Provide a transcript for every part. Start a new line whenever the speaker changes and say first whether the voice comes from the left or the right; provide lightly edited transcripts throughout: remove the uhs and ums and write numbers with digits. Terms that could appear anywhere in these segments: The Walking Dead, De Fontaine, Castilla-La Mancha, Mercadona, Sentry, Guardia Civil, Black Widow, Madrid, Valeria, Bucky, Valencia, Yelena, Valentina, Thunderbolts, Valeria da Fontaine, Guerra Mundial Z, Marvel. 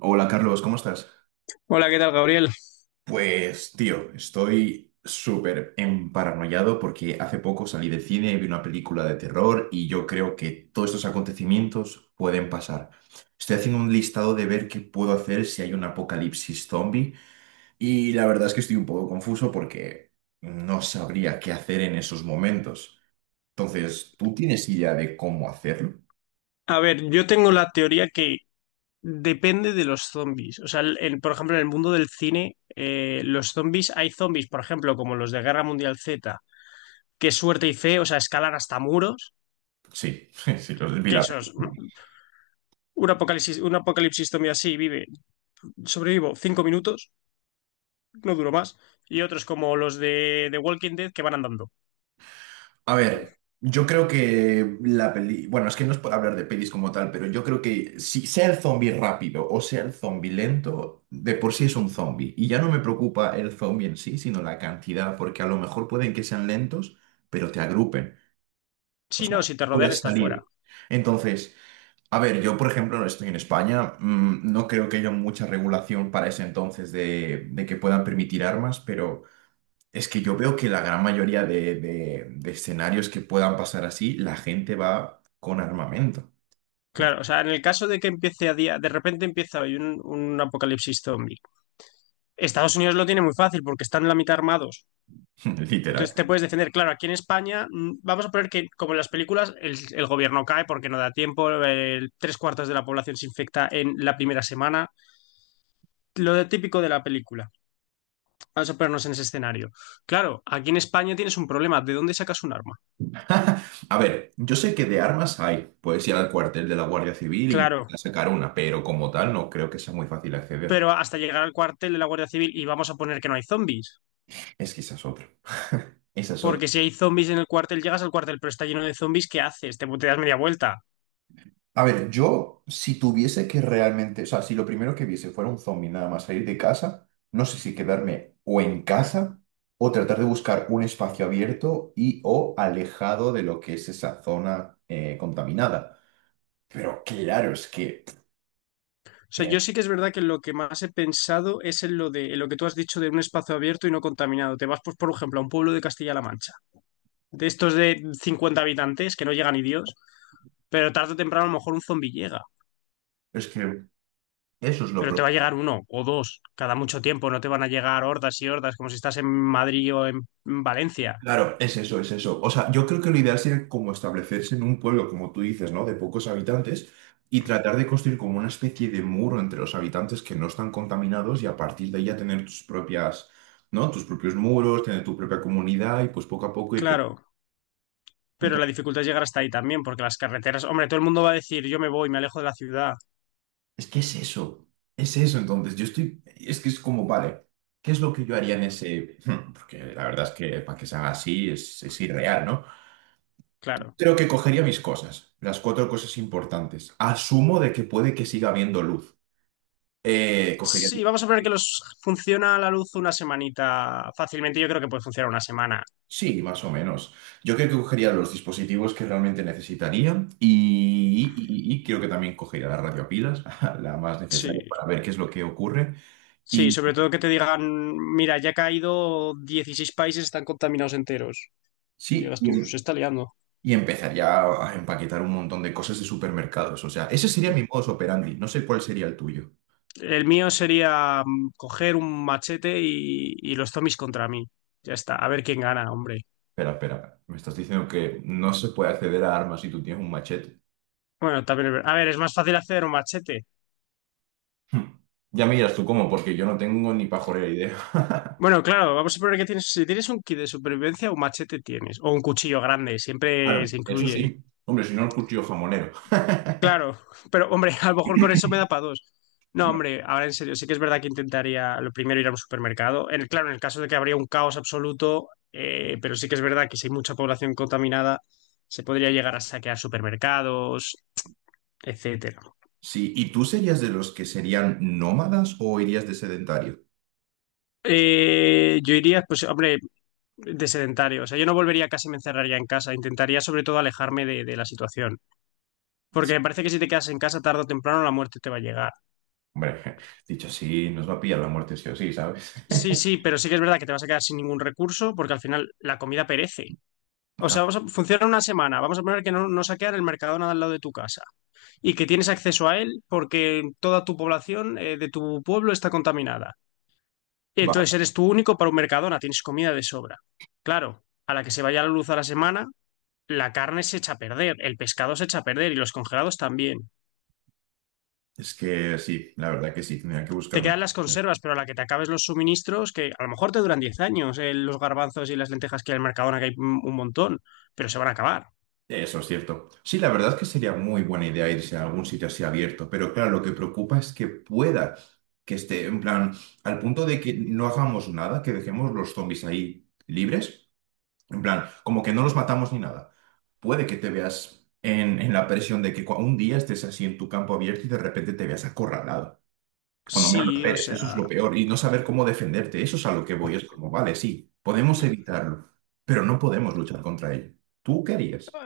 right: Hola Carlos, ¿cómo estás?
left: Hola, ¿qué tal, Gabriel?
right: Pues tío, estoy súper emparanoiado porque hace poco salí del cine, y vi una película de terror y yo creo que todos estos acontecimientos pueden pasar. Estoy haciendo un listado de ver qué puedo hacer si hay un apocalipsis zombie y la verdad es que estoy un poco confuso porque no sabría qué hacer en esos momentos. Entonces, ¿tú tienes idea de cómo hacerlo?
left: A ver, yo tengo la teoría que depende de los zombies. O sea, por ejemplo, en el mundo del cine, los zombies, hay zombies, por ejemplo, como los de Guerra Mundial Z, que suerte y fe, o sea, escalan hasta muros,
right: Sí, sí, los vi
left: que
right: la.
left: esos, ¿no? Un apocalipsis zombie así vive, sobrevivo 5 minutos, no duro más, y otros como los de The Walking Dead que van andando.
right: A ver, yo creo que la peli, bueno, es que no es por hablar de pelis como tal, pero yo creo que si sea el zombie rápido o sea el zombie lento, de por sí es un zombie. Y ya no me preocupa el zombie en sí, sino la cantidad, porque a lo mejor pueden que sean lentos, pero te agrupen. O
left: Si
right: sea,
left: no, si te rodean,
right: puedas
left: estás fuera.
right: salir. Entonces, a ver, yo por ejemplo estoy en España, mm, no creo que haya mucha regulación para ese entonces de que puedan permitir armas, pero. Es que yo veo que la gran mayoría de escenarios que puedan pasar así, la gente va con armamento. Entonces,
left: Claro, o sea, en el caso de que empiece a día, de repente empieza hoy un apocalipsis zombie. Estados Unidos lo tiene muy fácil porque están la mitad armados.
right: literal.
left: Entonces te puedes defender. Claro, aquí en España vamos a poner que, como en las películas, el gobierno cae porque no da tiempo, tres cuartos de la población se infecta en la primera semana. Típico de la película. Vamos a ponernos en ese escenario. Claro, aquí en España tienes un problema. ¿De dónde sacas un arma?
right: A ver, yo sé que de armas hay. Puedes ir al cuartel de la Guardia Civil e
left: Claro,
right: intentar sacar una, pero como tal no creo que sea muy fácil acceder.
left: pero hasta llegar al cuartel de la Guardia Civil y vamos a poner que no hay zombies.
right: Es que esa es otra. Esa es otra.
left: Porque si hay zombies en el cuartel, llegas al cuartel, pero está lleno de zombies, ¿qué haces? Te das media vuelta.
right: A ver, yo, si tuviese que realmente, o sea, si lo primero que viese fuera un zombie nada más salir de casa, no sé si quedarme o en casa o tratar de buscar un espacio abierto y o alejado de lo que es esa zona contaminada. Pero claro,
left: O sea,
right: eh,
left: yo sí que es verdad que lo que más he pensado es en lo de en lo que tú has dicho de un espacio abierto y no contaminado. Te vas, pues, por ejemplo, a un pueblo de Castilla-La Mancha, de estos de 50 habitantes que no llega ni Dios, pero tarde o temprano a lo mejor un zombi llega,
right: es que eso es lo
left: pero te va a
right: preocupante.
left: llegar uno o dos cada mucho tiempo, no te van a llegar hordas y hordas como si estás en Madrid o en Valencia.
right: Claro, es eso, es eso. O sea, yo creo que lo ideal sería como establecerse en un pueblo, como tú dices, ¿no? De pocos habitantes y tratar de construir como una especie de muro entre los habitantes que no están contaminados y a partir de ahí ya tener tus propias, ¿no? Tus propios muros, tener tu propia comunidad y pues poco a poco ir.
left: Claro, pero la
right: Entonces,
left: dificultad es llegar hasta ahí también, porque las carreteras, hombre, todo el mundo va a decir, yo me voy, me alejo de la ciudad.
right: es que es eso, es eso. Entonces, yo estoy, es que es como, vale, ¿qué es lo que yo haría en ese? Porque la verdad es que para que se haga así es irreal, ¿no?
left: Claro.
right: Creo que cogería mis cosas, las cuatro cosas importantes. Asumo de que puede que siga habiendo luz. Cogería.
left: Sí, vamos a ver que los funciona a la luz una semanita fácilmente. Yo creo que puede funcionar una semana.
right: Sí, más o menos. Yo creo que cogería los dispositivos que realmente necesitaría y creo que también cogería la radio pilas, la más necesaria
left: Sí.
right: para ver qué es lo que ocurre.
left: Sí,
right: Y
left: sobre todo que te digan, mira, ya ha caído 16 países, están contaminados enteros. Y
right: sí,
left: digas
right: y,
left: tú,
right: em-
left: se está liando.
right: y empezaría a empaquetar un montón de cosas de supermercados. O sea, ese sería mi modus operandi. No sé cuál sería el tuyo.
left: El mío sería coger un machete y los zombies contra mí. Ya está, a ver quién gana, hombre.
right: Espera, espera. Me estás diciendo que no se puede acceder a armas si tú tienes un machete.
left: Bueno, también, a ver, es más fácil hacer un machete.
right: Hmm. Ya me dirás tú cómo, porque yo no tengo ni pajolera idea.
left: Bueno, claro, vamos a poner que tienes, si tienes un kit de supervivencia, un machete tienes, o un cuchillo grande, siempre
right: Claro,
left: se
right: eso
left: incluye.
right: sí. Hombre, si no el cuchillo jamonero.
left: Claro, pero hombre, a lo mejor con eso me da para dos. No,
right: Bueno,
left: hombre, ahora en serio, sí que es verdad que intentaría lo primero ir a un supermercado. En, claro, en el caso de que habría un caos absoluto, pero sí que es verdad que si hay mucha población contaminada, se podría llegar a saquear supermercados, etcétera.
right: sí. ¿Y tú serías de los que serían nómadas o irías de sedentario?
left: Yo iría, pues, hombre, de sedentario. O sea, yo no volvería a casa y me encerraría en casa. Intentaría sobre todo alejarme de la situación. Porque me parece que si te quedas en casa tarde o temprano, la muerte te va a llegar.
right: Hombre, dicho así, nos va a pillar la muerte sí o sí, ¿sabes?
left: Sí, sí, pero sí que es verdad que te vas a quedar sin ningún recurso porque al final la comida perece. O sea,
right: Ta-
left: vamos a, funciona una semana. Vamos a poner que no, no saquean el Mercadona de al lado de tu casa y que tienes acceso a él porque toda tu población de tu pueblo está contaminada. Y
right: Va.
left: entonces eres tú único para un Mercadona, tienes comida de sobra. Claro, a la que se vaya la luz a la semana, la carne se echa a perder, el pescado se echa a perder y los congelados también.
right: Es que sí, la verdad que sí, tendría que
left: Te
right: buscarme.
left: quedan las conservas, pero a la que te acabes los suministros, que a lo mejor te duran 10 años, los garbanzos y las lentejas que hay en el Mercadona, que hay un montón, pero se van a acabar.
right: Eso es cierto. Sí, la verdad es que sería muy buena idea irse a algún sitio así abierto, pero claro, lo que preocupa es que pueda, que esté en plan, al punto de que no hagamos nada, que dejemos los zombies ahí libres, en plan, como que no los matamos ni nada. Puede que te veas en la presión de que un día estés así en tu campo abierto y de repente te veas acorralado, cuando menos lo
left: Sí, o
right: esperes, eso es lo
left: sea,
right: peor, y no saber cómo defenderte, eso es a lo que voy, es como, vale, sí, podemos evitarlo, pero no podemos luchar contra ello. ¿Tú qué harías?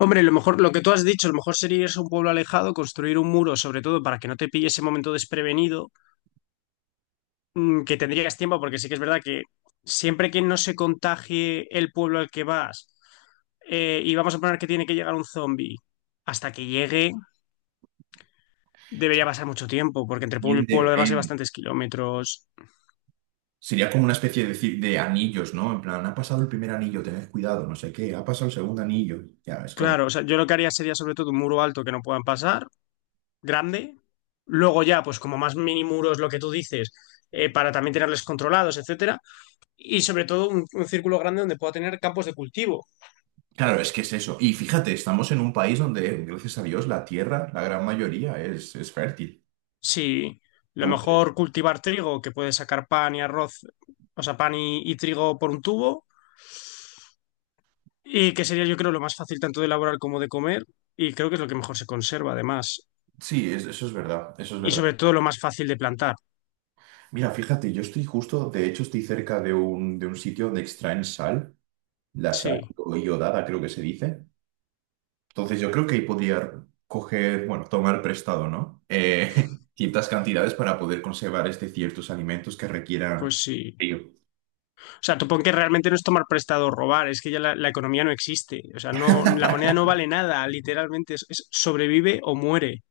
left: hombre, lo mejor, lo que tú has dicho, lo mejor sería irse a un pueblo alejado, construir un muro, sobre todo para que no te pille ese momento desprevenido, que tendrías tiempo, porque sí que es verdad que siempre que no se contagie el pueblo al que vas, y vamos a poner que tiene que llegar un zombie, hasta que llegue debería pasar mucho tiempo, porque entre pueblo
right: Bien
left: y pueblo además hay
right: depende.
left: bastantes kilómetros.
right: Sería como una especie de anillos, ¿no? En plan, ha pasado el primer anillo, tened cuidado, no sé qué, ha pasado el segundo anillo. Ya, es como.
left: Claro, o sea, yo lo que haría sería sobre todo un muro alto que no puedan pasar, grande. Luego ya, pues como más mini muros, lo que tú dices, para también tenerles controlados, etcétera. Y sobre todo un círculo grande donde pueda tener campos de cultivo.
right: Claro, es que es eso. Y fíjate, estamos en un país donde, gracias a Dios, la tierra, la gran mayoría, es fértil.
left: Sí, lo
right: Entonces,
left: mejor cultivar trigo, que puede sacar pan y arroz, o sea, pan y trigo por un tubo, y que sería yo creo lo más fácil tanto de elaborar como de comer, y creo que es lo que mejor se conserva además.
right: sí, eso es verdad, eso es
left: Y
right: verdad.
left: sobre todo lo más fácil de plantar.
right: Mira, fíjate, yo estoy justo, de hecho, estoy cerca de un, sitio donde extraen sal, la sal
left: Sí,
right: iodada, creo que se dice. Entonces yo creo que ahí podría coger, bueno, tomar prestado, ¿no? Ciertas cantidades para poder conservar este ciertos alimentos que
left: pues
right: requieran
left: sí.
right: frío.
left: O sea, supongo que realmente no es tomar prestado o robar, es que ya la economía no existe. O sea, no, la moneda no vale nada, literalmente es sobrevive o muere.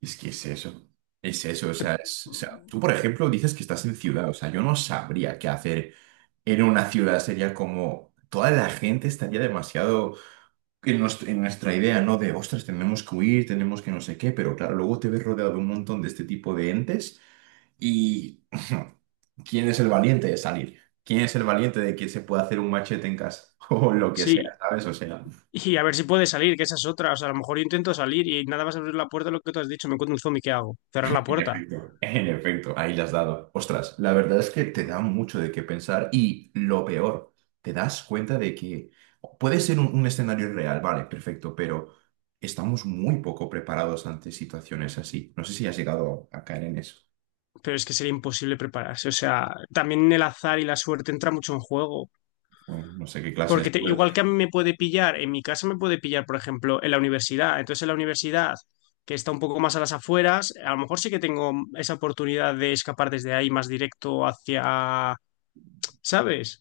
right: Es que es eso, o sea, o sea, tú por ejemplo dices que estás en ciudad, o sea, yo no sabría qué hacer en una ciudad, sería como toda la gente estaría demasiado en nuestra idea, ¿no? Ostras, tenemos que huir, tenemos que no sé qué, pero claro, luego te ves rodeado de un montón de este tipo de entes. Y ¿quién es el valiente de salir? ¿Quién es el valiente de que se puede hacer un machete en casa? O lo que sea,
left: Sí.
right: ¿sabes? O sea,
left: Y a ver si puede salir, que esa es otra. O sea, a lo mejor yo intento salir y nada más abrir la puerta, lo que tú has dicho, me encuentro un zombie, ¿qué hago? Cerrar la puerta.
right: en efecto, ahí las has dado. Ostras, la verdad es que te da mucho de qué pensar y lo peor, te das cuenta de que puede ser un escenario real, vale, perfecto, pero estamos muy poco preparados ante situaciones así. No sé si has llegado a caer en eso.
left: Pero es que sería imposible prepararse. O sea, también el azar y la suerte entra mucho en juego.
right: Bueno, no sé qué clase de
left: Porque
right: suerte.
left: igual que a mí me puede pillar, en mi casa me puede pillar, por ejemplo, en la universidad. Entonces, en la universidad, que está un poco más a las afueras, a lo mejor sí que tengo esa oportunidad de escapar desde ahí más directo hacia, ¿sabes?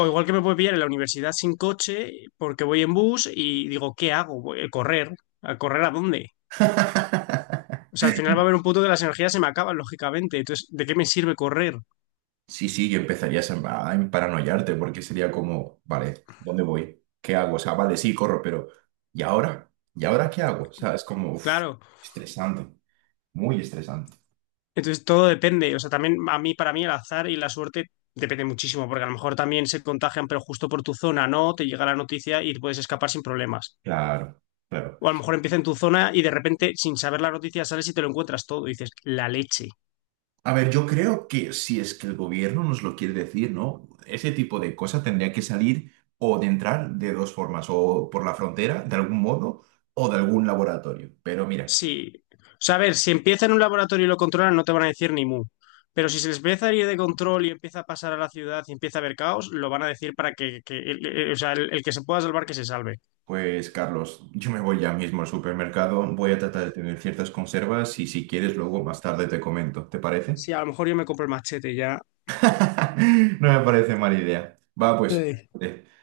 left: O igual que me puede pillar en la universidad sin coche porque voy en bus y digo, ¿qué hago? Voy a correr. ¿A correr a dónde? O sea, al final va a haber un punto que las energías se me acaban, lógicamente. Entonces, ¿de qué me sirve correr?
right: Sí, sí, que empezarías a paranoiarte porque sería como, vale, ¿dónde voy? ¿Qué hago? O sea, vale, sí, corro, pero ¿y ahora? ¿Y ahora qué hago? O sea, es como uf,
left: Claro.
right: estresante, muy estresante.
left: Entonces, todo depende. O sea, también a mí, para mí, el azar y la suerte depende muchísimo, porque a lo mejor también se contagian, pero justo por tu zona, ¿no? Te llega la noticia y puedes escapar sin problemas.
right: Claro, claro.
left: O a lo mejor empieza en tu zona y de repente, sin saber la noticia, sales y te lo encuentras todo. Y dices, la leche.
right: A ver, yo creo que si es que el gobierno nos lo quiere decir, ¿no? Ese tipo de cosas tendría que salir o de entrar de dos formas, o por la frontera, de algún modo, o de algún laboratorio. Pero mira.
left: Sí. O sea, a ver, si empieza en un laboratorio y lo controlan, no te van a decir ni mu. Pero si se les empieza a ir de control y empieza a pasar a la ciudad y empieza a haber caos, lo van a decir para que, o sea, el que se pueda salvar, que se salve.
right: Pues Carlos, yo me voy ya mismo al supermercado, voy a tratar de tener ciertas conservas y si quieres luego más tarde te comento, ¿te parece?
left: Sí, a lo mejor yo me compro el machete ya.
right: No me parece mala idea. Va, pues. eh.